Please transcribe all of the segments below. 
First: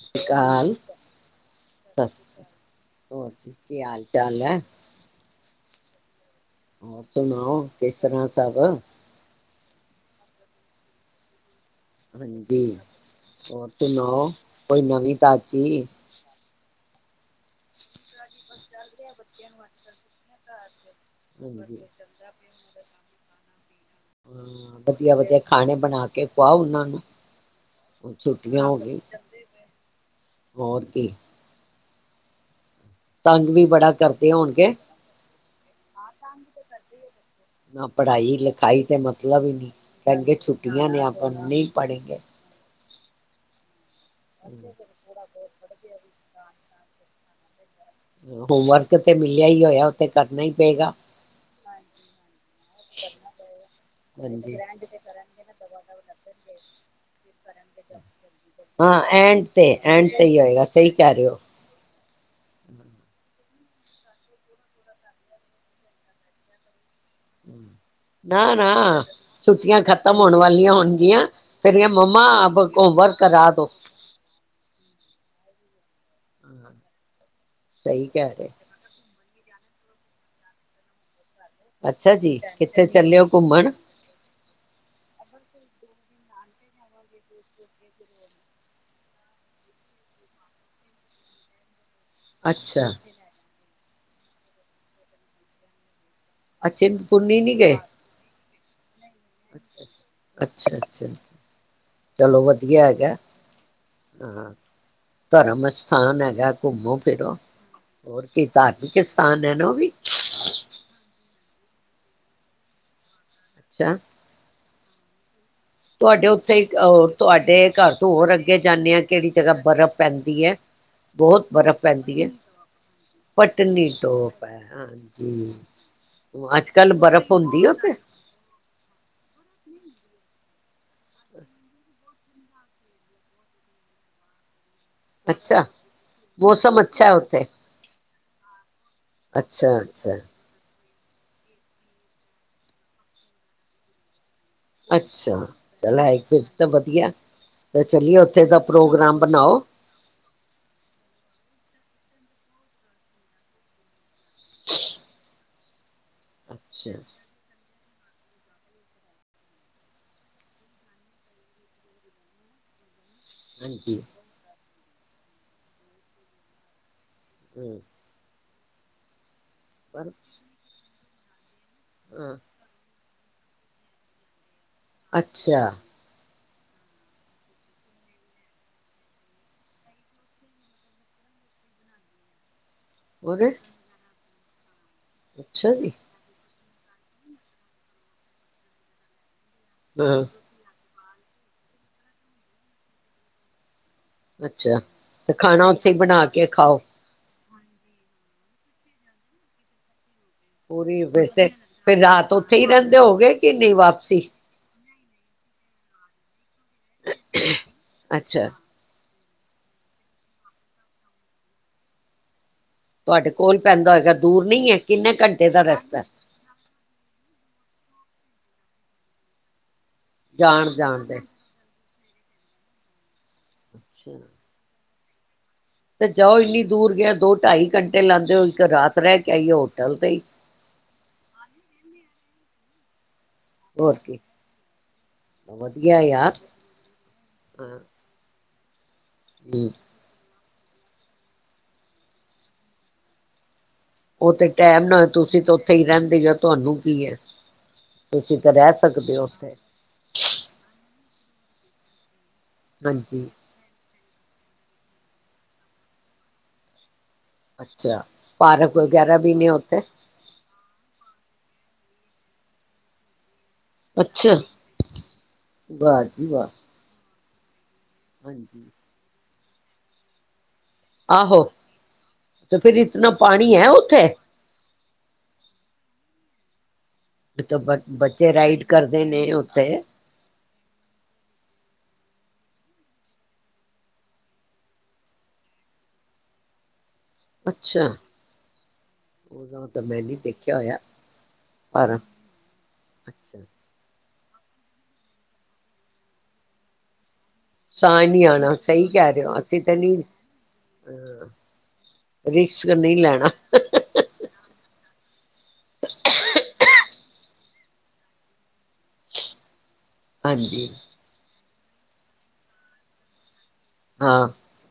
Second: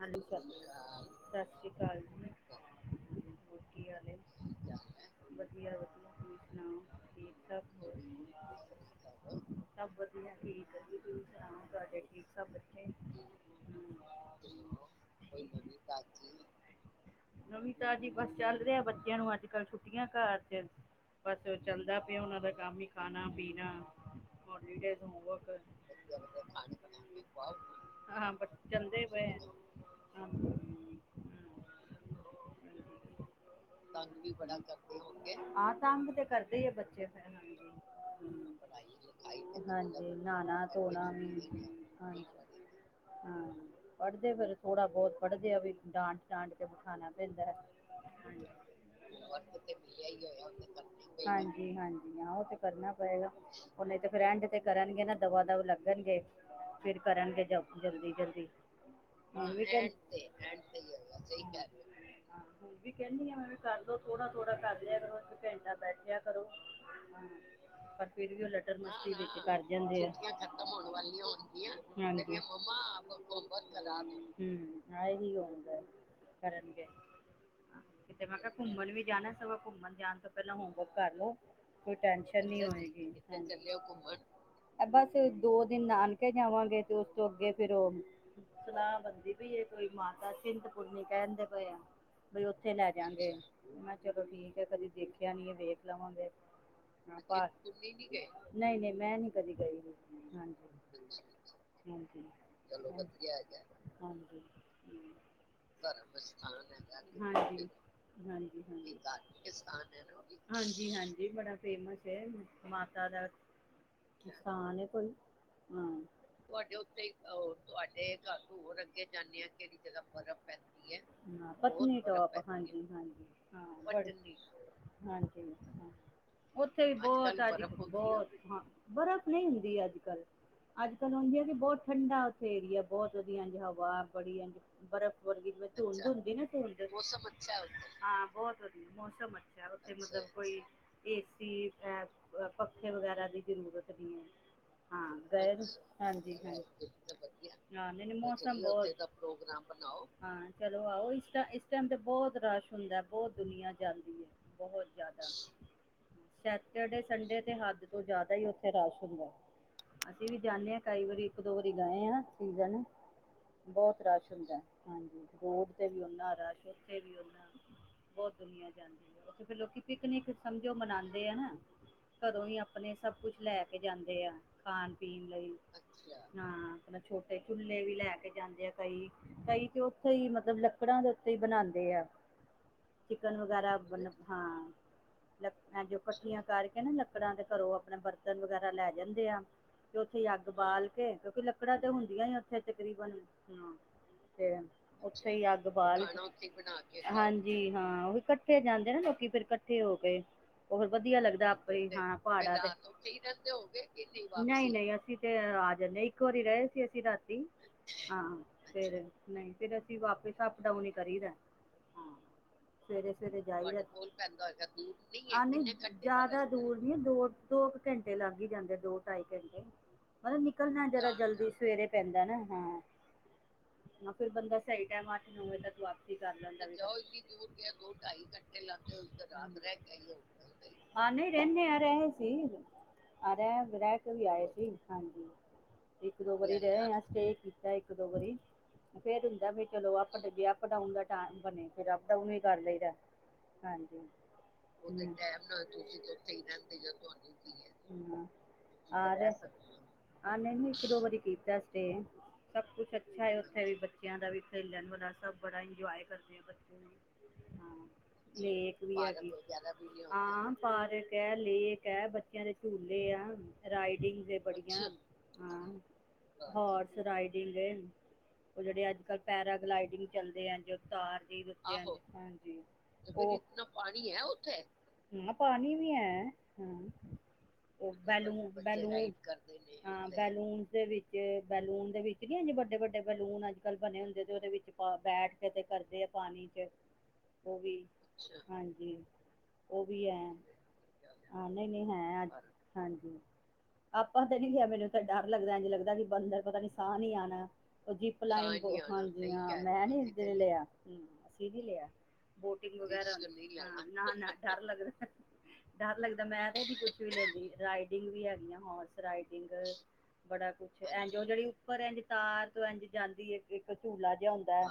ਹਾਂਜੀ ਸਤਿ ਸ੍ਰੀ ਅਕਾਲ, ਸਤਿ ਸ੍ਰੀ ਅਕਾਲ ਜੀ। ਹੋਰ ਕੀ ਹਾਲ-ਚਾਲ ਹੈ? ਵਧੀਆ- ਵਧੀਆ। ਤੁਸੀਂ ਸੁਣਾਓ ਹੋਰ ਠੀਕ ਸੁਣਾਓ। ਠਾਕ ਹੋ ਕਿਸ ਤਰ੍ਹਾਂ ਸਭ। ਸਭ ਵਧੀਆ, ਠੀਕ ਤੁਸੀਂ ਸੁਣਾਓ। ਤੁਹਾਡੇ ਠੀਕ ਸਭ ਹਾਂਜੀ। ਬੱਚੇ ਹੋਰ ਸੁਣਾਓ, ਕੋਈ ਨਵੀਂ ਤਾਜੀ। ਹਾਜੀ। ਨਵੀ ਤਾਜੀ ਬੱਸ। ਚੱਲ ਰਿਹਾ। ਬੱਚਿਆਂ ਨੂੰ ਅੱਜ- ਕੱਲ ਛੁੱਟੀਆਂ ਘਰ ਚ- ਬਸ ਹਾਂਜੀ ਚੱਲਦਾ ਪਿਆ, ਉਹਨਾਂ ਦਾ ਕੰਮ ਹੀ ਖਾਣਾ-ਪੀਣਾ। ਹੋਲੀ ਹਾਂ ਡੇ ਵਧੀਆ ਹੋਮ ਵਧੀਆ ਵਰਕ। ਖਾਣੇ ਬਣਾ ਕੇ ਖਵਾਓ ਉਹਨਾਂ ਨੂੰ ਚਲਦੇ ਪਏ, ਹੋਰ ਕੀ। ਤੰਗ ਵੀ ਬੜਾ ਤੰਗ ਕਰਦੇ ਹੀ ਬੜਾ ਹੋਣਗੇ ਕਰਦੇ ਹੋਣਗੇ, ਹਾਂ ਤੰਗ ਤੇ ਕਰਦੇ ਆ ਬੱਚੇ। ਨਾ ਪੜ੍ਹਾਈ- ਹਾਂਜੀ ਲਿਖਾਈ ਤੇ ਮਤਲਬ ਹੀ ਨਹੀਂ, ਹਾਂਜੀ ਕਹਿਣਗੇ ਨਹਾਣਾ ਛੁੱਟੀਆਂ ਨੇ ਧੋਣਾ ਆਪਾਂ ਵੀ ਨਹੀਂ ਪੜ੍ਹੇਗੇ। ਹਾਂਜੀ ਹਾਂ ਪੜ੍ਹਦੇ ਫੇਰ ਥੋੜਾ, ਬਹੁਤ ਪੜ੍ਹਦੇ ਆ ਵੀ ਡਾਂਟ- ਡਾਂਟ ਕੇ ਬਿਠਾਣਾ ਪੈਂਦਾ ਹੈ। ਹੋਮਵਰਕ ਤੇ ਮਿਲਿਆ ਹੀ ਹੋਇਆ, ਉੱਹ ਤੇ ਕਰਨਾ ਹੀ ਪਏਗਾ। ਹਾਂਜੀ- ਹਾਂਜੀ ਹਾਂ। ਉਹ ਤੇ ਕਰਨਾ ਪਏਗਾ ਕੁਛ, ਉਹ ਨਹੀਂ ਤੇ ਐਂਡ ਹਾਂਜੀ ਤੇ ਕਰਨਗੇ ਨਾ ਦਵਾ- ਦਵ ਲੱਗਣਗੇ। ਫੇਰ ਕਰਨਗੇ ਜ, ਜਲਦੀ- ਜਲਦੀ। ਹਾਂ ਐਂਡ ਹੁਣ ਵੀ ਤੇ, ਕਹਿੰ ਐਂਡ ਤੇ ਹੀ ਹੋਏਗਾ ਸਹੀ ਕਹਿ ਰਹੇ ਹੋ। ਹੁਣ ਵੀ ਕਹਿੰਦੀ ਆ ਕਰ ਲਓ ਥੋੜਾ- ਥੋੜਾ ਕਰ ਲਿਆ ਕਰੋ। ਇੱਕ ਘੰਟਾ ਬੈਠਿਆ ਕਰੋ। ਹਾਂਜੀ ਪਰ ਫਿਰ ਵੀ ਉਹ ਨਾ ਲਟ ਨਾ ਮਸ਼ਤੀ ਵਿੱਚ ਕਰ ਛੁੱਟੀਆਂ ਜਾਂਦੇ। ਖ਼ਤਮ ਛੁੱਟੀਆਂ ਹੋਣ ਖਤਮ ਹੋ ਵਾਲੀਆ ਹੋਣਗੀਆਂ ਹਾਂਜੀ। ਅੱਗੋਂ ਵਰਕ ਕਰਾ। ਬਹੁਤ ਦੋ ਖਰਾਬ, ਹੂੰ ਆਹੀ ਹੋਣਗੇ ਕਰਨਗੇ। ਹਾਂ ਸਹੀ ਕਿਤੇ ਕਹਿ ਮੈਂ ਰਹੇ ਕਿਹਾ ਘੁੰਮਣ ਵੀ ਜਾਣਾ ਸਗੋਂ, ਘੁੰਮਣ ਜਾਣ ਤੋਂ ਪਹਿਲਾਂ ਹੋਮਵਰਕ ਕਰ ਲੋ। ਕੋਈ ਅੱਛਾ ਜੀ ਟੈਨਸ਼ਨ ਨਹੀ ਕਿੱਥੇ ਹੋਗੀ। ਚੱਲੇ ਹੋ ਕਿਤੇ ਘੁੰਮਣ ਚਲੇ ਹੋ ਘੁੰਮਣ ਬਸ ਦੋ-ਦਿਨ ਨਾਨਕੇ ਜਾਵਾਂਗੇ, ਤੇ ਉਸ ਤੋਂ ਅੱਗੇ ਫਿਰ ਉਹ ਸਲਾਹ ਬਣਦੀ ਪਈ ਏ ਕੋਈ ਮਾਤਾ ਚਿੰਤਪੁਰਨੀ ਕਹਿਣਦੇ ਪਏ ਆ। ਬਈ ਉੱਥੇ ਲੈ ਅੱਛਾ ਜਾਂਗੇ। ਮੈਂ ਕਿਹਾ ਚਲੋ ਠੀਕ ਹੈ ਕਦੀ ਦੇਖਿਆ ਨੀ ਹੈ ਵੇਖ ਲਵਾਂਗੇ। ਚਿੰਤਪੁਰਨੀ ਮਾਤਾ ਨੀ ਗਏ ਤੁਸੀ ਨਹੀ ਗਏ। ਨਹੀਂ-ਨਹੀਂ ਮੈਂ ਨੀ ਕਦੇ ਗਈ ਹਾਂਜੀ। ਅੱਛਾ- ਅੱਛਾ ਚਲੋ ਵਧੀਆ ਹੈਗਾ ਵਧੀਆ ਹੈਗਾ ਹਾਂਜੀ ਹਾਂ ਧਰਮ ਅਸਥਾਨ ਹੈਗਾ ਘੁੰਮੋ ਫਿਰੋ ਹਾਂਜੀ, ਹੋਰ ਕੀ ਹਾਂਜੀ, ਹਾਂਜੀ। ਧਾਰਮਿਕ ਸਥਾਨ ਹੈ ਨਾ ਉਹ ਵੀ। ਹਾਂਜੀ ਹਾਂਜੀ ਬੜਾ ਫੇਮਸ ਹੈ ਮਾਤਾ ਦਾ ਅੱਛਾ ਨੁਕਸਾਨ ਏ ਕੋਈ ਹਾਂ, ਤੁਹਾਡੇ ਉੱਥੇ ਇਕ ਤੁਹਾਡੇ ਘਰ ਤੇ ਘਰ ਹੋਰ ਅਗੇ ਜਾਂਦੇ ਆ ਕਿਹੜੀ ਜਗਾ ਬਰਫ਼ ਪੈਂਦੀ ਹੈ ਬਹੁਤ ਬਰਫ਼ ਪੈਂਦੀ ਹੈ ਪਤਨੀਾਪ ਹਾਂਜੀ ਹਾਂਜੀ ਪਟਨੀ ਹਾਂ ਟੋਪ ਹੈ ਹਾਂਜੀ ਹਾਂ ਅੱਜ ਉੱਥੇ ਕੱਲ ਵੀ ਬਰਫ਼ ਹੁੰਦੀ ਬਹੁਤ ਉਥੇ ਬਹੁਤ ਹਾਂ ਬਰਫ਼ ਨਹੀਂ ਹੁੰਦੀ ਅੱਜ- ਕੱਲ, ਅੱਜ- ਕੱਲ ਹੁੰਦੀ ਹੈ ਕਿ ਬਹੁਤ ਠੰਡਾ ਉੱਥੇ ਏਰੀਆ ਬਹੁਤ ਵਧੀਆ ਇੰਜ ਹਵਾ, ਬੜੀ ਇੰਜ ਬਰਫ਼ ਵਰਗੀ, ਅੱਛਾ ਜਿਵੇਂ ਧੁੰਡ ਹੁੰਦੀ ਨਾ ਧੁੰਡ ਅੱਛਾ ਹੈ ਮੌਸਮ ਉੱਥੇ ਅਛਾ ਉੱਥੇ ਬਹੁਤ ਵਧੀਆ। ਮੌਸਮ ਅੱਛਾ ਉੱਥੇ ਮਤਲਬ ਕੋਈ ਏਸੀ ਐਪ ਪੱਖੇ ਵਗੈਰਾ ਦੀ ਜ਼ਰੂਰਤ ਨਹੀਂ ਹੈ। ਹਾਂ ਅੱਛਾ ਗਏ ਚੱਲ ਹੈ ਹਾਂਜੀ ਫਿਰ ਤਾਂ ਹਾਂਜੀ ਵਧੀਆ ਤੇ ਹਾਂ ਨਹੀ ਨਹੀ ਚਲੀਏ ਉੱਥੇ ਦਾ ਮੌਸਮ ਬੋਤ ਪ੍ਰੋਗਰਾਮ ਵਧੀਆ ਬਣਾਓ ਹਾਂ ਚਲੋ ਆਹੋ ਇਸ ਇਸ ਟਾਈਮ ਤੇ ਬਹੁਤ ਰਸ਼ ਹੁੰਦਾ ਬਹੁਤ ਦੁਨੀਆਂ ਜਾਂਦੀ ਏ ਬਹੁਤ ਜ਼ਿਆਦਾ, ਅੱਛਾ ਸੈਚਰਡੇ ਸੰਡੇ ਤੇ ਹੱਦ ਤੋਂ ਜ਼ਿਆਦਾ ਉੱਥੇ ਰਸ਼ ਹੁੰਦਾ ਅਸੀਂ ਵੀ ਜਾਂਦੇ ਹਾਂ ਕਈ ਵਾਰੀ ਇੱਕ ਦੋ ਵਾਰੀ ਗਏ ਹਾਂ। ਠੀਕ ਹੈ ਨਾ ਹਾਂਜੀ ਬੋਤ ਰਸ਼ ਹੁੰਦਾ ਹਾਂਜੀ ਰੋਡ ਤੇ ਵੀ ਉਨਾ ਰਸ਼ ਉੱਥੇ ਵੀ ਉਨਾ। ਹਮ ਬਹੁਤ ਦੁਨੀਆਂ ਜਾਂਦੀ ਉੱਥੇ ਫਿਰ ਲੋਕੀ ਪਰ ਪਿਕਨਿਕ ਸਮਝੋ ਮਨਾਉਂਦੇ ਆ ਨਾ ਹਾਂ ਘਰੋਂ ਹੀ ਆਪ ਆਪਣੇ ਸਭ ਕੁਛ ਲੈ ਕੇ ਜਾਂਦੇ ਆ ਖਾਣ ਪੀਣ ਲਈ ਅੱਛਾ ਹਾਂ। ਆਪਣਾ ਛੋਟੇ ਚੁੱਲ੍ਹੇ ਵੀ ਲੈ ਕੇ ਜਾਂਦੇ ਆ ਕਈ। ਕਈ ਤੇ ਉੱਥੇ ਹੀ ਮਤਲਬ ਲੱਕੜਾਂ ਦੇ ਉੱਤੇ ਹੀ ਬਣਾਉਂਦੇ ਆ। ਚਿਕਨ ਉਹਦੇ ਵਗੈਰਾ ਬਣ ਹਾਂ, ਅੱਛਾ ਲੱਕੜਾਂ ਜੀ ਜੋ ਇਕੱਠੀਆਂ। ਕਰਕੇ ਨਾ ਲੱਕੜਾਂ ਦੇ ਘਰੋਂ ਆਪਣੇ ਬਰਤਨ ਵਗੈਰਾ ਲੈ ਜਾਂਦੇ ਆ ਤੇ ਉੱਥੇ ਹਾਂ ਹੀ ਅਗ। ਉਬਾਲ ਕੇ ਕਿਉਂਕਿ ਲੱਕੜਾਂ ਤੇ ਹੁੰਦੀਆਂ ਉੱਥੇ ਤਕਰੀਬਨ। ਹਮ ਤੇ ਅੱਛਾ ਉਥੇ ਤੇ ਹੀ ਅੱਗ ਖਾਣਾ ਉੱਥੇ ਹੀ ਬਾਲ ਬਣਾ ਕੇ ਖਾਓ ਹਾਂਜੀ ਹਾਂ ਉਹ ਇਕੱਠੇ ਜਾਂਦੇ ਨਾ ਲੋਕੀ ਫੇਰ ਇਕੱਠੇ ਹੋ ਕੇ। ਹੋਰ ਪੂਰੀ ਵਧੀਆ ਵੈਸੇ ਲੱਗਦਾ ਆਪੇ ਈ ਫਿਰ ਜਾਣ ਰਾਤ ਪਾੜਾਂ ਉੱਥੇ ਹੀ ਤੇ [unintelligible] ਰਾਤ ਰਹਿੰਦੇ ਓਥੇ ਈ ਹੋਗੇ ਰੈਂਦੇ ਕਿ ਨਹੀਂ ਹੋਵੋਗੇ ਕਿ ਵਾਪਸੀ ਨਈ ਵਾ ਨਈ-ਨਈ ਅਸੀਂ ਤੇ ਆ ਜਾਂਨੇ ਇੱਕ ਵਾਰੀ ਰਏ ਸੀ ਅਸੀਂ ਰਾਤੀ ਹਾਂ। ਅੱਛਾ ਫੇਰ ਨਈ ਫੇਰ ਅਸੀਂ ਵਾਪਿਸ ਅਪ ਡਾਊਨ ਈ ਕਰੀਦਾ, ਹਾਂ। ਤੁਹਾਡੇ ਸਵੇਰੇ-ਸਵੇਰੇ ਕੋਲ ਜਾਈਦਾ ਤੁਆਡੇ ਪੈਂਦਾ ਕੋਲ ਹੋਏਗਾ ਪੈਂਦਾ ਦੂਰ ਹੋਵੇਗਾ ਨਹੀਂ ਹੈ ਦੂਰ ਕਿੰਨੇ ਨਈ ਏ ਆ ਘੰਟੇ ਦਾ ਨੀ ਏ ਰਸਤਾ ਜਾਦਾ। ਦੂਰ ਨੀ ਦੋ-ਦੋ ਕੁ ਕੰਟੇ ਲੱਗ ਈ ਜਾਂਦੇ ਦੋ ਢਾਈ ਕੰਟੇ ਮਤਲਬ ਜਾਣ ਨਿਕਲਣਾ ਜਾਣ ਜਰਾ ਦੇ ਸਵੇਰੇ ਪੈਂਦਾ ਨਾ ਹਾਂ, ਫਿਰ ਬੰਦਾ ਸਈ ਟੈਮ ਅੱਠ-ਨੌ ਵਜੇ ਤੱਕ ਤੇ ਵਾਪਸੀ ਕਰ ਜਾਓ ਇੰਨੀ ਲੈਂਦਾ ਵੀ ਦੂਰ ਗਿਆ ਦੋ ਢਾਈ ਘੰਟੇ ਲਾਦੇ ਓ ਇੱਕ ਰਾਤ ਰੈ ਕੇ ਆਈਏ ਹੋਟਲ ਤੇ ਈ। ਹਾਂ ਨਈ ਰੈਨੇ ਆ ਰਏ ਸੀ, ਆ ਰੈ ਵੀ ਹੋਰ ਹੈ ਕੇ ਕੀ ਵੀ ਆਏ ਸੀ, ਹਾਂਜੀ ਵਧੀਆ ਯਾਰ ਇੱਕ-ਦੋ ਵਾਰੀ ਰਏ ਆਂ ਸਟੇ ਹਾਂ ਕੀਤਾ ਏਕ-ਦੋ ਵਰੀ ਫੇਰ ਹੁੰਦਾ ਵੀ ਹੂੰ ਚਲੋ ਅਪ ਡ ਜੇ ਅਪ ਡਾਊਨ ਦਾ ਟੈਮ ਬਣੇ ਫੇਰ ਅਪ ਡਾਊਨ ਵੀ ਕਰ ਲਈਦਾ। ਹਾਂਜੀ, ਉਹ ਤੇ ਟੈਮ ਓ ਨਾ ਦਿਨ ਤੁਸੀਂ ਡੈਮ ਤਾਂ ਨਾਲ ਉੱਥੇ ਹੋ ਹੀ ਤੁਸੀਂ ਰਹਿੰਦੇ ਹੋ ਓਥੇ ਈ ਤੁਹਾਨੂੰ ਰੈਂਦੇ ਹੋ ਕੀ ਹੈ ਤੁਆਨੂੰ ਕੀ ਏ। ਹੂੰ ਤੁਸੀਂ ਤਾਂ ਰਹਿ ਆਹ ਸਕਦੇ ਹੋ ਰਸ ਉੱਥੇ ਹਾਂ ਨਈ-ਨਈ ਏਕ-ਦੋ ਵਾਰੀ ਕੀਤਾ ਸਟੇ, ਸਭ ਕੁਛ ਅੱਛਾ ਹਾਂਜੀ ਐ ਓ ਓਥੇ ਵੀ ਬੱਚਿਆਂ ਦਾ ਵੀ ਖੇਲਣ ਵਾਲਾ ਸਭ ਬੜਾ ਇੰਜੋਏ ਕਰਦੇ ਆ ਬੱਚੇ ਵੀ। ਹਾਂ ਅੱਛਾ ਪਾਰਕ ਲੇਕ ਵੀ ਵਗੈਰਾ ਹੈਗੀ ਨੇ [unintelligible] ਜਾਦਾ‌ ਉੱਥੇ ਪੀਲੀ ਹਾਂ ਪਾਰਕ ਐ, ਲੇਕ ਐ, ਬੱਚਿਆਂ ਦੇ ਝੂਲੇ ਆ। ਰਾਈਡਿੰਗਸ ਏ ਬੜੀਆਂ। ਹਾਂ ਵਾ ਜੀ ਵਾਹ। ਹੋਰਸ ਰਾਈਡਿੰਗ ਏ, ਓ ਹਾਂਜੀ ਜੇੜੇ ਅੱਜ-ਕੱਲ ਪੈਰਾਗਲਾਈਡਿੰਗ ਚੱਲਦੇ ਐੰਜ ਆਹੋ ਤੇ ਫਿਰ ਇਤਨਾ ਪਾਣੀ ਹੈ [unintelligible] ਉੱਥੇ ਪਾਨੀ ਐ ਓੱਥੇ ਹਾਂ ਪਾਨੀ ਵੀ ਐ, ਹਾਂ ਓ ਬੱਚੇ ਰਾਈਡ ਬੈਲੂਨ-ਬੈਲੂਨ ਕਰਦੇ ਰਾਈਡ ਕਰਦੇ ਨੇ, ਉੱਥੇ ਹਾਂ। ਬੈਲੂਨ ਦੇ ਵਿੱਚ ਬੈਲੂਨ ਦੇ ਵਿੱਚ ਨੀ ਏਂਜ ਵੱਡੇ-ਵੱਡੇ ਬੈਲੂਨ ਅੱਜ-ਕੱਲ ਬਣੇ ਹੁੰਦੇ ਤੇ ਓਦੇ ਵਿੱਚ ਪ ਬੈਠ ਕੇ ਤੇ ਕਰਦੇ ਆ ਪਾਨੀ ਚ ਓਵੀ, ਅੱਛਾ ਹਾਂਜੀ, ਉਦੋਂ ਤਾਂ ਮੈਂ ਓਵੀ ਨੀ ਐ। ਦੇਖਿਆ ਹੋਇਆ ਹਾਂ ਨਈ-ਨਈ ਪਰ ਹੈ ਅੱਜ ਹਾਂਜੀ, ਅੱਛਾ ਆਪਾਂ ਤੇ ਨੀ ਗਿਆ ਮੈਨੂੰ ਤੇ ਡਰ ਲੱਗਦਾ ਏਝ ਲੱਗਦਾ ਕਿ ਬੰਦਰ ਪਤਾ ਨੀ ਸਾਹ ਨੀ ਆਣਾ ਓ ਸਾਹ ਜਿਪ ਨਹੀਂ ਆਣਾ ਲਾਈਨ ਸਹੀ ਕਹਿ ਰਹੇ ਹਾਂਜੀ ਹੋ ਹਾਂ ਅਸੀਂ ਤਾਂ ਮੈਂ ਨਹੀਂ ਨੀ ਲਯਾ ਹ ਅ ਅਸੀਂ ਨੀ ਲਯਾ। ਰਿਸਕ ਬੋਟਿੰਗ ਨਹੀਂ ਵਗੈਰਾ ਲੈਣਾ [unintelligible] ਨਾ-ਨਾ ਡਰ ਲੱਗਦਾ, ਡਰ ਲੱਗਦਾ ਮੈਂ ਤਾਂ ਨੀ ਕੁੱਛ ਵੀ ਲੈਂਦੀ ਰਾਈਡ ਟੀਗ ਵੀ ਹੈਗੀਆਂ ਹੋਰਸ ਰਾਈਡਿੰਗ, ਬੜਾ ਹਾਂਜੀ ਕੁਛ ਐਂਝ ਓ ਜੋ ਜੇੜੀ ਫਰ ਏਝ ਤਾਰ ਤੋਂ ਏਝ ਜਾਂਦੀ ਏ, ਏਕ ਝੂਲਾ ਹਾਂ ਜੇਆ ਹੁੰਦਾ ਐ,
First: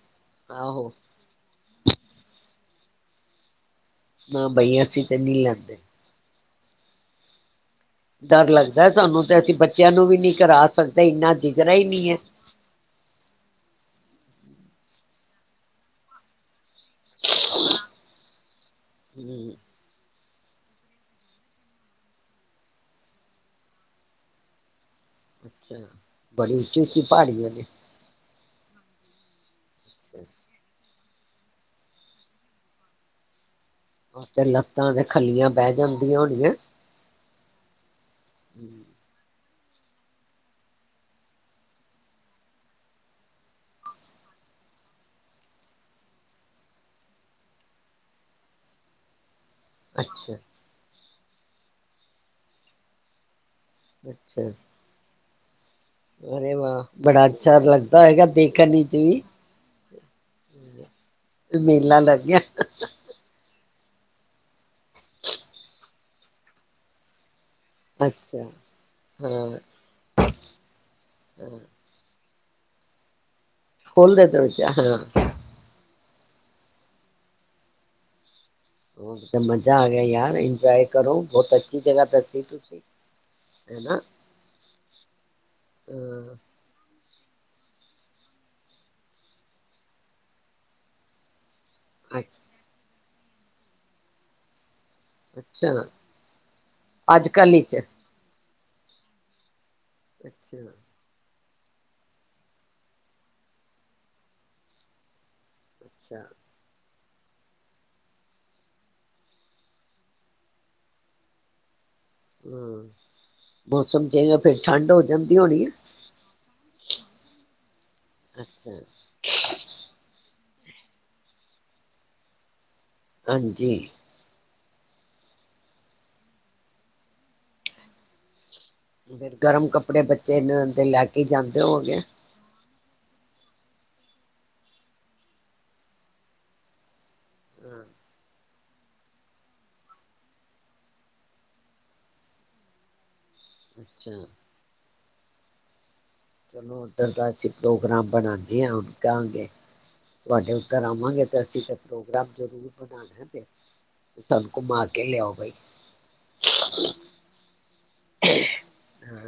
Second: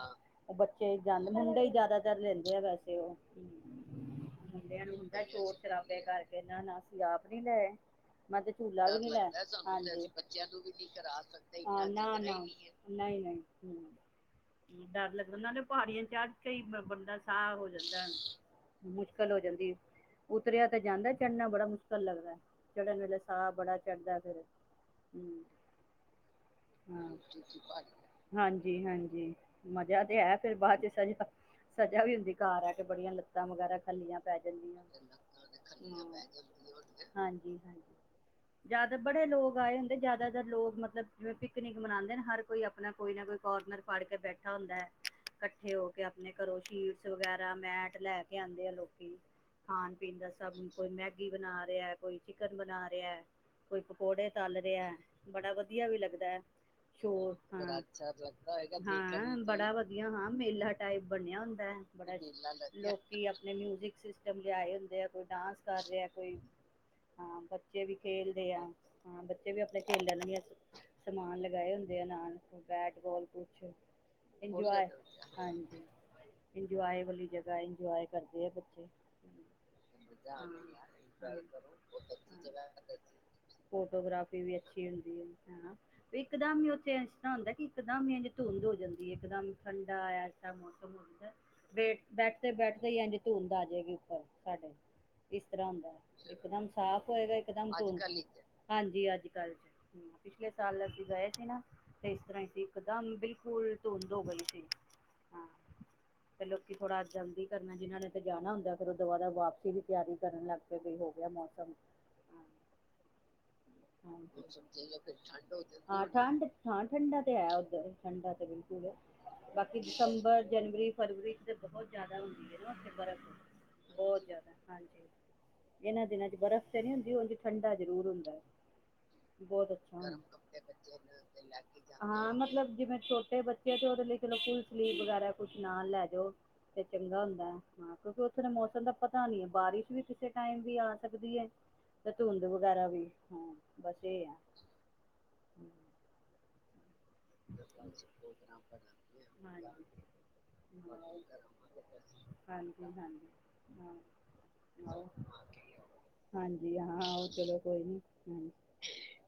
ਓ ਆਹੋ ਬੱਚੇ ਜਾਂਦੇ ਮੁੰਡੇ ਈ ਜ਼ਿਆਦਾਤਰ ਲੈਂਦੇ ਆ ਵੈਸੇ ਓ ਨਾ ਬਈ ਮੁੰਡਿਆਂ ਨੂੰ ਅਸੀਂ ਤੇ ਹੁੰਦਾ ਨਹੀਂ ਸ਼ੋਰ ਲੈਂਦੇ ਸ਼ਰਾਬੇ ਕਰਕੇ ਨਾ-ਨਾ ਅਸੀਂ ਆਪ ਨੀ ਲੈਏ ਮੈਂ ਡਰ ਤੇ ਝੂਲਾ ਲੱਗਦਾ ਵੀ ਲੇ ਸਾਨੂੰ ਤੇ ਅਸੀਂ ਬੱਚਿਆਂ ਨੂੰ ਹਾਂਜੀ ਵੀ ਨਹੀਂ ਬੱਚਿਆਂ ਨੂੰ ਕਰਾ ਵੀ ਕੀ ਸਕਦੇ ਕਰਾ ਇੰਨਾ ਸਕਦੇ ਜਿਗਰਾ ਹੀ ਨਹੀਂ ਹੈ ਨਾ-ਨਾ ਨਈ-ਨਈ ਰੂੰ ਡਰ ਲੱਗਦਾ ਨਾਲੇ ਪਾੜੀਆਂ ਚੜ ਕੇ ਈ ਬੰਦਾ ਸਾਹ ਹੋ ਜਾਂਦਾ, ਮੁਸ਼ਕਿਲ ਹੋ ਹਮ ਜਾਂਦੀ। ਉਤਰਿਆ ਤੇ ਜਾਂਦਾ ਚੜ੍ਹਨਾ ਬੜਾ ਮੁਸ਼ਕਿਲ ਲੱਗਦਾ ਏ, ਚੜ੍ਹਨ ਵੇਲੇ ਸਾਹ ਬੜਾ ਚੜਦਾ ਫੇਰ ਅ ਅੱਛਾ, ਬੜੀ ਉੱਚੀ-ਉੱਚੀ ਪਾੜੀਆ ਨੇ ਹਾਂਜੀ-ਹਾਂਜੀ ਮਜਾ ਤੇ ਐ ਫੇਰ ਬਾਦ ਚ ਸਜ਼ਾ, ਸਜ਼ਾ ਵੀ ਹੁੰਦੀ ਕਾੱਰ ਆ ਕੇ ਬੜੀਆਂ ਲੱਤ ਕੰਮ ਵਗੈਰਾ ਖੱਲੀਆਂ ਪੈ ਤੇ ਜਾਂਦੀਆਂ ਲੱਤਾਂ ਤੇ ਖੱਲੀਆਂ ਬਹਿ ਜਾਂਦੀਆਂ ਹੋਣੀਆਂ ਹਾਂਜੀ-ਹਾਂਜੀ ਜਾ ਤਾਂ ਬੜੇ ਲੋਕ ਆਏ ਹ ਜਿਆਦਾਤਰ ਲੋਕ ਮਤਲਬ ਜਿਵੇਂ ਪਿਕਨਿਕ ਮਨਾਦੇ ਨੇ ਹਰ ਕੋਈ ਅਪਣਾ ਕੋਈ ਨਾ ਕੋਈ ਕੋਨਰ ਫੜ ਕੇ ਬੈਠਾ ਹੁੰਦਾ। ਕੱਠੇ ਹੋ ਕੇ ਆਪਣੇ ਘਰੋਂ ਸ਼ੀਟਸ ਵਗੈਰਾ ਮੈਟ ਲੈ ਕੇ ਆਂਦੇ ਆ ਲੋਕੀ। ਖਾਣ-ਪੀਣ ਦਾ ਅੱਛਾ ਸਭ ਨੂੰ ਕੋਈ ਮੈਗੀ ਬਣਾ ਰਿਆ, ਕੋਈ ਚਿਕਨ ਬਣਾ ਰਿਆ, ਕੋਈ ਪਕੌੜੇ ਅੱਛਾ ਤਲ ਐ, ਬੜਾ ਵਧੀ ਵਧੀਆ ਵੀ ਲੱਗਦਾ ਐ, ਅਰੇ ਵਾਹ [unintelligible] ਬੜਾ ਲੱਗਦਾ ਅੱਛਾ ਹੋਏਗਾ ਲੱਗਦਾ ਦੇਖਣ ਹੋਏਗਾ, ਵਿੱਚ ਵੇਖਣ ਵੀ ਨੂੰ। ਹਾਂ ਬੜਾ ਵਧੀਆ ਹਾਂ। ਮੇਲਾ ਟਾਈਪ ਬਣਿਆ ਹੁੰਦੈ, ਮੇਲਾ ਬੜਾ ਅੱਛਾ, ਲੱਗਿਆ ਮੇਲਾ ਲਗਿਆ ਲੋਕ ਕੀ ਆਪਣੇ ਮਿਊਜਿਕ ਸਿਸਟਮ ਲਿਆਏ ਹੁੰਦੇ ਆ, ਕੋਈ ਡਾਂਸ ਕਰ ਰਿਆ, ਕੋਈ ਹਾਂ ਬੱਚੇ ਵੀ ਅੱਛਾ ਖੇਲਦੇ ਆ। ਹਾਂ, ਬੱਚੇ ਵੀ ਆਪਣੇ ਖੇਲਣ ਦੀਆਂ ਸਮਾਨ ਹਾਂ ਲਗਾਏ ਹੁੰਦੇ ਨਾਲ ਬੈਟਬਾਲ ਕੁਛ ਖੋਲਦੇ ਦਰਵਾਜ਼ਾ ਇੰਜੋਏ ਹਾਂ ਹਾਂਜੀ, ਇੰਜੋਏ ਵਾਲੀ ਜਗ੍ਹਾ ਏ ਇੰਜੋਏ ਕਰਦੇ ਆ ਬਚ ਤੇ ਮਜ਼ਾ ਆ ਗਿਆ ਯਾਰ। ਇੰਜੋਏ ਕਰੋ, ਬੋਤ ਅੱਛੀ ਜਗ੍ਹਾ ਦੱਸੀ ਤੁਸੀਂ। ਹਨਾ ਫੋਟੋਗ੍ਰਾਫੀ ਵੀ ਅੱਛੀ ਹੁੰਦੀ ਐ ਹੈਨਾਂ? ਇੱਕਦਮ ਈ ਉੱਥੇ ਏਸ ਏਦਾਂ ਹੁੰਦਾ ਕਿ ਇਕਦਮ ਇੰਝ ਧੁੰਧ ਹੋ ਜਾਂਦੀ ਏ, ਇਕਦਮ ਠੰਡਾ ਐਸਾ ਮੌਸਮ ਹੋ ਜਾਂਦਾ। ਬੇਠ, ਅ ਬੈਠਦੇ-ਬੈਠਦੇ ਈ ਇੰਝ ਧੁੰਧ ਆਜੇਗੀ ਉੱਪਰ, ਸਾਡੇ। ਇਸ ਤਰ੍ਹਾਂ ਅੱਛਾ ਹੁੰਦਾ ਇਕਦਮ ਸਾਫ਼ ਅੱਜ ਹੋਏਗਾ, ਇੱਕ ਕੱਲ ਹੀ ਦੱਮ ਚ ਧੁੰ, ਅੱਜ-ਕਲ ਇੱਚ? ਹਾਂਜੀ, ਅੱਜ-ਕਲ ਚ। ਹਂ, ਪਿਛਲੇ ਅੱਛਾ ਸਾਲ ਅਸੀਂ ਗਏ ਸੀ ਨਾ ਤੇ ਇਸ ਤਰ੍ਹਾਂ ਈ ਸੀ, ਇਕਦਮ ਬਿਲਕੁਲ ਧੁੰਦ ਹੋ ਗਈ ਸੀ। ਹਾਂ। ਅੱਛਾ। ਕੀ ਲੋਕੀ ਥੋੜਾ ਜਲਦੀ ਕਰਨਾ ਜਿਨ੍ਹਾਂ ਨੇ ਤੇ ਜਾਣਾ ਹੁੰਦਾ, ਫਿਰ ਓ ਦਵਾਦਵ ਵਾਪਸੀ ਦੀ ਤਿਆਰੀ ਕਰਨ ਲੱਗ ਪਏ। ਬੀ ਹੋ ਗਿਆ ਮੌਸਮ ਹਂ, ਮੌਸਮ ਚੇਂਜ ਹੋਇਆ ਫੇਰ ਠੰਡ ਹੋ ਜਾਂਦੀ ਹੋਣੀ ਐ। ਹਾਂ ਠੰਢ, ਹਾਂ ਠੰਡਾ ਤੇ ਹੈ ਉੱਧਰ, ਠੰਡਾ ਤੇ ਅੱਛਾ ਬਿਲਕੁਲ ਏ। ਬਾਕੀ ਦਿਸੰਬਰ, ਜਨਵਰੀ, ਫਰਵਰੀ ਚ ਬਹੁਤ ਜਿਆਦਾ ਹੁੰਦੀ ਐ ਨਾ ਉੱਥੇ ਬਰਫ਼। ਹਾਂਜੀ। ਬਹੁਤ ਜ਼ਿਆਦਾ, ਹਾਂਜੀ। ਇਨ੍ਹਾਂ ਦਿਨਾਂ ਚ ਬਰਫ਼ ਤੇ ਨ੍ਹੀਂ ਹੁੰਦੀ। ਓਂਝ ਠੰਡਾ ਜ਼ਰੂਰ ਹੁੰਦਾ ਐ। ਫਿਰ ਗਰਮ ਬੋਤ ਅੱਛਾ, ਕੱਪੜੇ ਬੱਚੇ ਨੂੰ [unintelligible] ਤੇ ਲੈ ਕੇ ਜਾਂਦੇ ਹੋਗੇ ਹਾਂ ਮਤਲਬ ਜਿਵੇਂ ਛੋ ਤੇ ਬੱਚੇ ਤੇ ਓਦੇ ਲਈ ਚਲੋ ਕੋਈ ਫੁਲ ਸਲੀਵ ਵਗੈਰਾ ਕੁਝ ਨਾਲ ਲੈ ਜੋ ਤੇ ਚੰਗਾ ਹੁੰਦਾ। ਹਾਂ, ਕਿਉਂਕਿ ਓਥੇ ਦਾ ਮੌਸਮ ਦਾ ਪਤਾ ਨੀਂ ਐ, ਬਾਰਿਸ਼ ਵੀ ਕਿਸੇ ਟਾਈਮ ਵੀ ਆ ਸਕਦੀ ਐ। ਤੇ ਧੁੰਦ ਵਗੈਰਾ ਵੀ। ਹਾਂ, ਬਸ ਏ ਅੱਛਾ ਆ। ਚਲੋ, ਓਧਰ ਦਾ ਅਸੀਂ ਪ੍ਰੋਗਰਾਮ ਬਣਾਣੇ ਆਂ ਹੁਣ ਕਾਂਅ ਗੇ। ਹਾਂਜੀ, ਤੁਆਡੇ ਘਰ ਆਵਾਂਗੇ ਤੇ ਅਸੀਂ ਤਾ ਪ੍ਰੋਗਰਾਮ ਜ਼ਰੂਰ ਹਾਂਜੀ, ਬਣਾ ਹਾਂਜੀ ਵਾਂਗੇ। ਹਾਂ। ਸਾਨੂੰ ਘੁਮਾ ਕੇ ਲਿਆਓ ਬਾਈ। ਹਾਂਜੀ ਹਾਂ, ਓ ਚਲੋ। ਕੋਈ ਨੀ, ਹਾਂ,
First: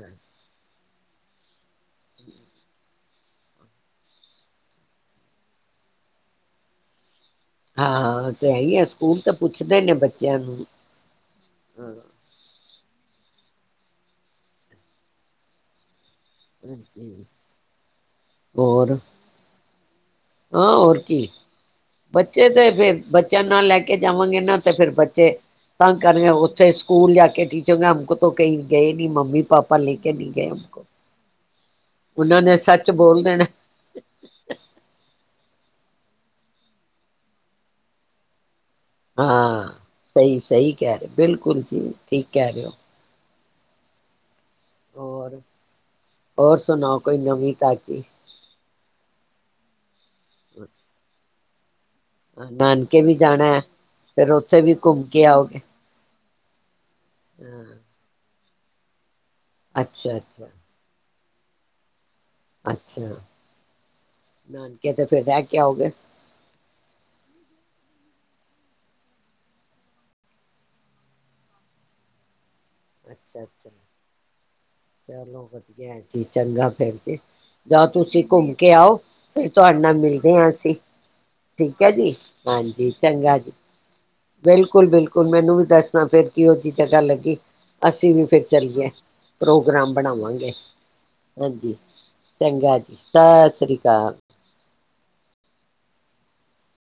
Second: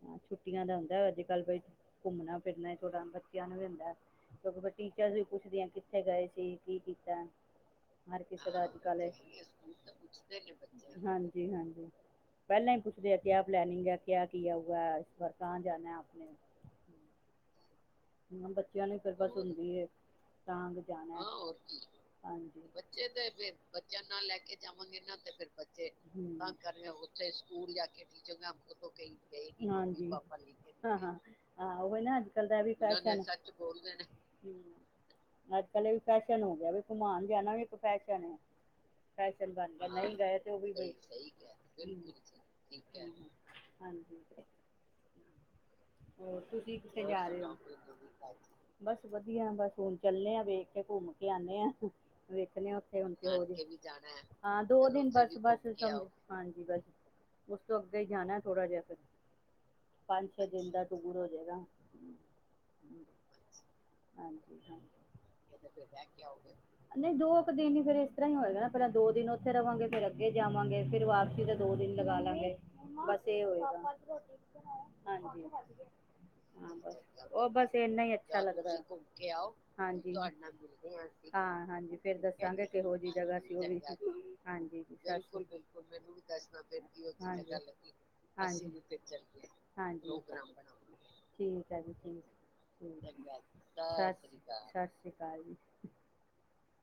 ਹਾਂ ਛੁੱਟੀਆਂ ਦਾ ਹੁੰਦਾ ਅੱਜ-ਕਲ ਬਈ ਘੁੰਮਣਾ-ਫਿਰਨਾ ਬੱਚਿਆਂ ਨੂੰ ਵੀ ਹੁੰਦਾ ਕਿਉਂਕਿ ਫਿਰ ਟੀਚਰ ਵੀ ਪੁੱਛਦੀ ਐਂ ਕਿੱਥੇ ਗਏ ਸੀ, ਕੀ ਕੀਤਾ। ਹਰ ਹਾਂ ਤੇ ਕਿਸੇ ਹੈ ਦਾ ਹੀ ਆ ਅੱਜ-ਕਲ ਸਕੂਲ ਤਾਂ ਹਾਂਜੀ, ਪੁੱਛਦੇ ਨੇ ਬੱਚਿਆਂ ਨੂੰ [unintelligible] ਹਾਂਜੀ। ਪੈਲਾਂ ਈ ਪੁੱਛਦੇ ਆ, ਕਿਆ ਪਲੈਨਿੰਗ ਐ, ਕਿਆ ਕੀਆ ਹੂਆ ਐ, ਇਸ ਵਾਰ ਕਹਾਂ ਜਾਣਾ ਆਪਨੇ। [inaudible] ਬੱਚਿਆਂ ਹੋਰ ਲਈ ਫਿਰ ਬਸ ਹੁੰਦੀ ਐ। ਹਾਂ ਤਾਂਗ ਹੋਰ ਜਾਣਾ ਏ, ਕੀ ਹਾਂ ਹੋਰ ਕੀ, ਬੱਚੇ ਹਾਂਜੀ। ਤੇ ਫਿਰ ਬੱਚੇ ਤੇ ਬੱਚਿਆਂ ਫਿਰ ਨਾਲ ਲੈ ਕੇ ਬੱਚਿਆਂ ਨਾਲ ਲੈ ਜਾਵਾਂਗੇ ਕੇ ਨਾ ਤੇ ਫਿਰ ਜਾਵਾਂਗੇ ਨਾ ਬੱਚੇ ਤੇ ਫਿਰ ਬਚ ਤੇ ਤੰਗ ਕਰਗੇ ਤੰਗ ਉੱਥੇ ਕਰਰੇ ਦੇ ਸਕੂਲ ਜਾ ਓਥੇ ਕੇ ਸਕੂਲ ਟੀਚਰ ਜਾ ਕੇ ਹਮਕੋ ਤੋਂ ਟੀਚਰ ਨਾਂ ਕਹੀ ਉਸਕੋ ਗਏ ਨੀ ਕਏ, ਮੰਮੀ ਕਏਗੀ ਪਾਪਾ ਲੈ ਹਾਂਜੀ ਕੇ ਨਹੀਂ ਪਾਪਾ ਗਏ ਲੈ ਕੇ ਹਮਕੋ ਹਾਂ ਹਾਂ, ਓਹੀ ਨਾਂ ਉਹਨਾਂ ਅੱਜ-ਕਲ ਦਾ ਨੇ ਐਵੀਂ ਸੱਚ ਫੈਸ਼ਨ, ਨਿਆਣੇਂ ਬੋਲ ਦੇਣਾ ਸਚ ਬੋਲਦੇ ਨੇ। ਹਂ। ਅੱਜ-ਕਲ ਏ ਵੀ ਫੈਸ਼ਨ ਹੋ ਗਿਆ, ਵੀ ਘੁਮਾਣ ਜਾਣਾ ਵੀ ਇੱਕ ਫੈਸ਼ਨ ਐ। ਫੈਸਲ ਹਾਂ ਬਣ ਗਿਆ, ਨਈਂ ਗਏ ਸਹੀ ਤੇ ਓਵੀ ਸਹੀ ਬਈ, ਕਹਿ ਰਹੇ ਹਾਂ ਸਈ ਗਲ, ਬਿਲਕੁਲ ਜੀ ਬਿਲਕੁਲ ਠੀਕ ਕਹਿ ਰਹੇ ਹੋ ਸਈ। ਹਾਂਜੀ। ਹੋਰ? ਹੋਰ ਤੁਸੀਂ ਸੁਣਾਓ ਕਿੱਥੇ ਕੋਈ ਜਾ ਰੇ ਨਵੀਂ ਓ? ਤਾਜ਼ੀ ਬਸ ਵਧੀਆ, ਬਸ ਹੁਣ ਚੱਲੇ ਆਂ, ਵੇਖ ਕੇ ਘੁੰਮ ਕੇ ਆਨੇ ਆ। ਵੇਖਣੇ ਆ, ਉਥੇ ਨਾਨਕੇ ਹੁਣ ਵੀ ਜਾਣਾ ਹੈ ਫਿਰ ਉੱਥੇ ਜਾਣਾ, ਵੀ ਦੋ ਘੁੰਮ ਦਿਨ ਕੇ ਆਓਗੇ ਬਸ-ਬਸ ਹਾਂਜੀ ਬਸ, ਉਸ ਤੋਂ ਹਾਂ ਅੱਗੇ ਹੀ ਜਾਣਾ ਥੋੜ੍ਹਾ ਜਿਹਾ, ਫਿਰ ਪੰਜ ਛੇ ਅੱਛਾ-ਅੱਛਾ। ਦਿਨ ਦਾ ਟੂਰ ਹੋ ਜਾਏਗਾ। ਅੱਛਾ, ਨਾਨਕੇ ਤੇ ਫਿਰ ਰਹਿ ਕੇ ਆੳਗੇ? ਜਾਉਗੇ ਨਹੀਂ ਦੋ ਕੇ ਦਿਨ ਹੀ, ਫਿਰ ਇਸ ਤਰ੍ਹਾਂ ਹੀ ਹੋਏਗਾ ਨਾ, ਪਹਿਲਾਂ ਦੋ ਦਿਨ ਉੱਥੇ ਰਹਾਂਗੇ, ਫੇਰ ਅੱਗੇ ਜਾਵਾਂਗੇ। ਫੇਰ ਵਾਪਸੀ ਦਾ ਦੋ ਦਿਨ ਲਗਾ ਲਾਂਗੇ, ਬਸ ਅੱਛਾ ਇਹ ਅੱਛਾ ਹੋਏਗਾ। ਚਲੋ ਹਾਂਜੀ ਵਧੀਆ ਜੀ ਚੰਗਾ ਹਾਂ ਫਿਰ ਬਸ ਜੀ, ਉਹ ਬਸ ਜਾਂਓ ਇੰਨਾ ਹੀ ਤੁਸੀਂ ਅੱਛਾ ਘੁੰਮ ਕੇ ਲੱਗਦਾ ਆਓ ਫਿਰ ਤੁਹਾਡੇ ਨਾਲ ਹਾਂਜੀ ਮਿਲਦੇ ਹਾਂ ਅਸੀਂ, ਹਾਂ ਠੀਕ ਹੈ ਹਾਂਜੀ ਜੀ, ਫੇਰ ਦੱਸਾਂਗੇ ਹਾਂਜੀ ਕਿਹੋ ਜਿਹੀ ਚੰਗਾ ਜਗ੍ਹਾ ਜੀ। ਸੀ ਉਹ ਵੀ ਹਾਂਜੀ ਜੀ ਬਿਲਕੁਲ-ਬਿਲਕੁਲ, ਸਤਿ ਮੈਨੂੰ ਵੀ ਦੱਸਦਾ ਫੇਰ ਕਹੋਜੀ ਜਗਗਾ ਸ਼੍ਰੀ ਲੱਗੀ, ਅਕਾਲ। ਅਸੀਂ ਵੀ ਫੇਰ ਹਾਂਜੀ ਚੱਲਏ। ਹਾਂਜੀ, ਠੀਕ ਆ ਜੀ ਠੀਕ, ਚੰਗਾ ਜੀ ਸਤਿ ਸ੍ਰੀ ਸ੍ਰੀ ਅਕਾਲ। ਸਤਿ ਸ਼੍ਰੀ ਅਕਾਲ ਜੀ।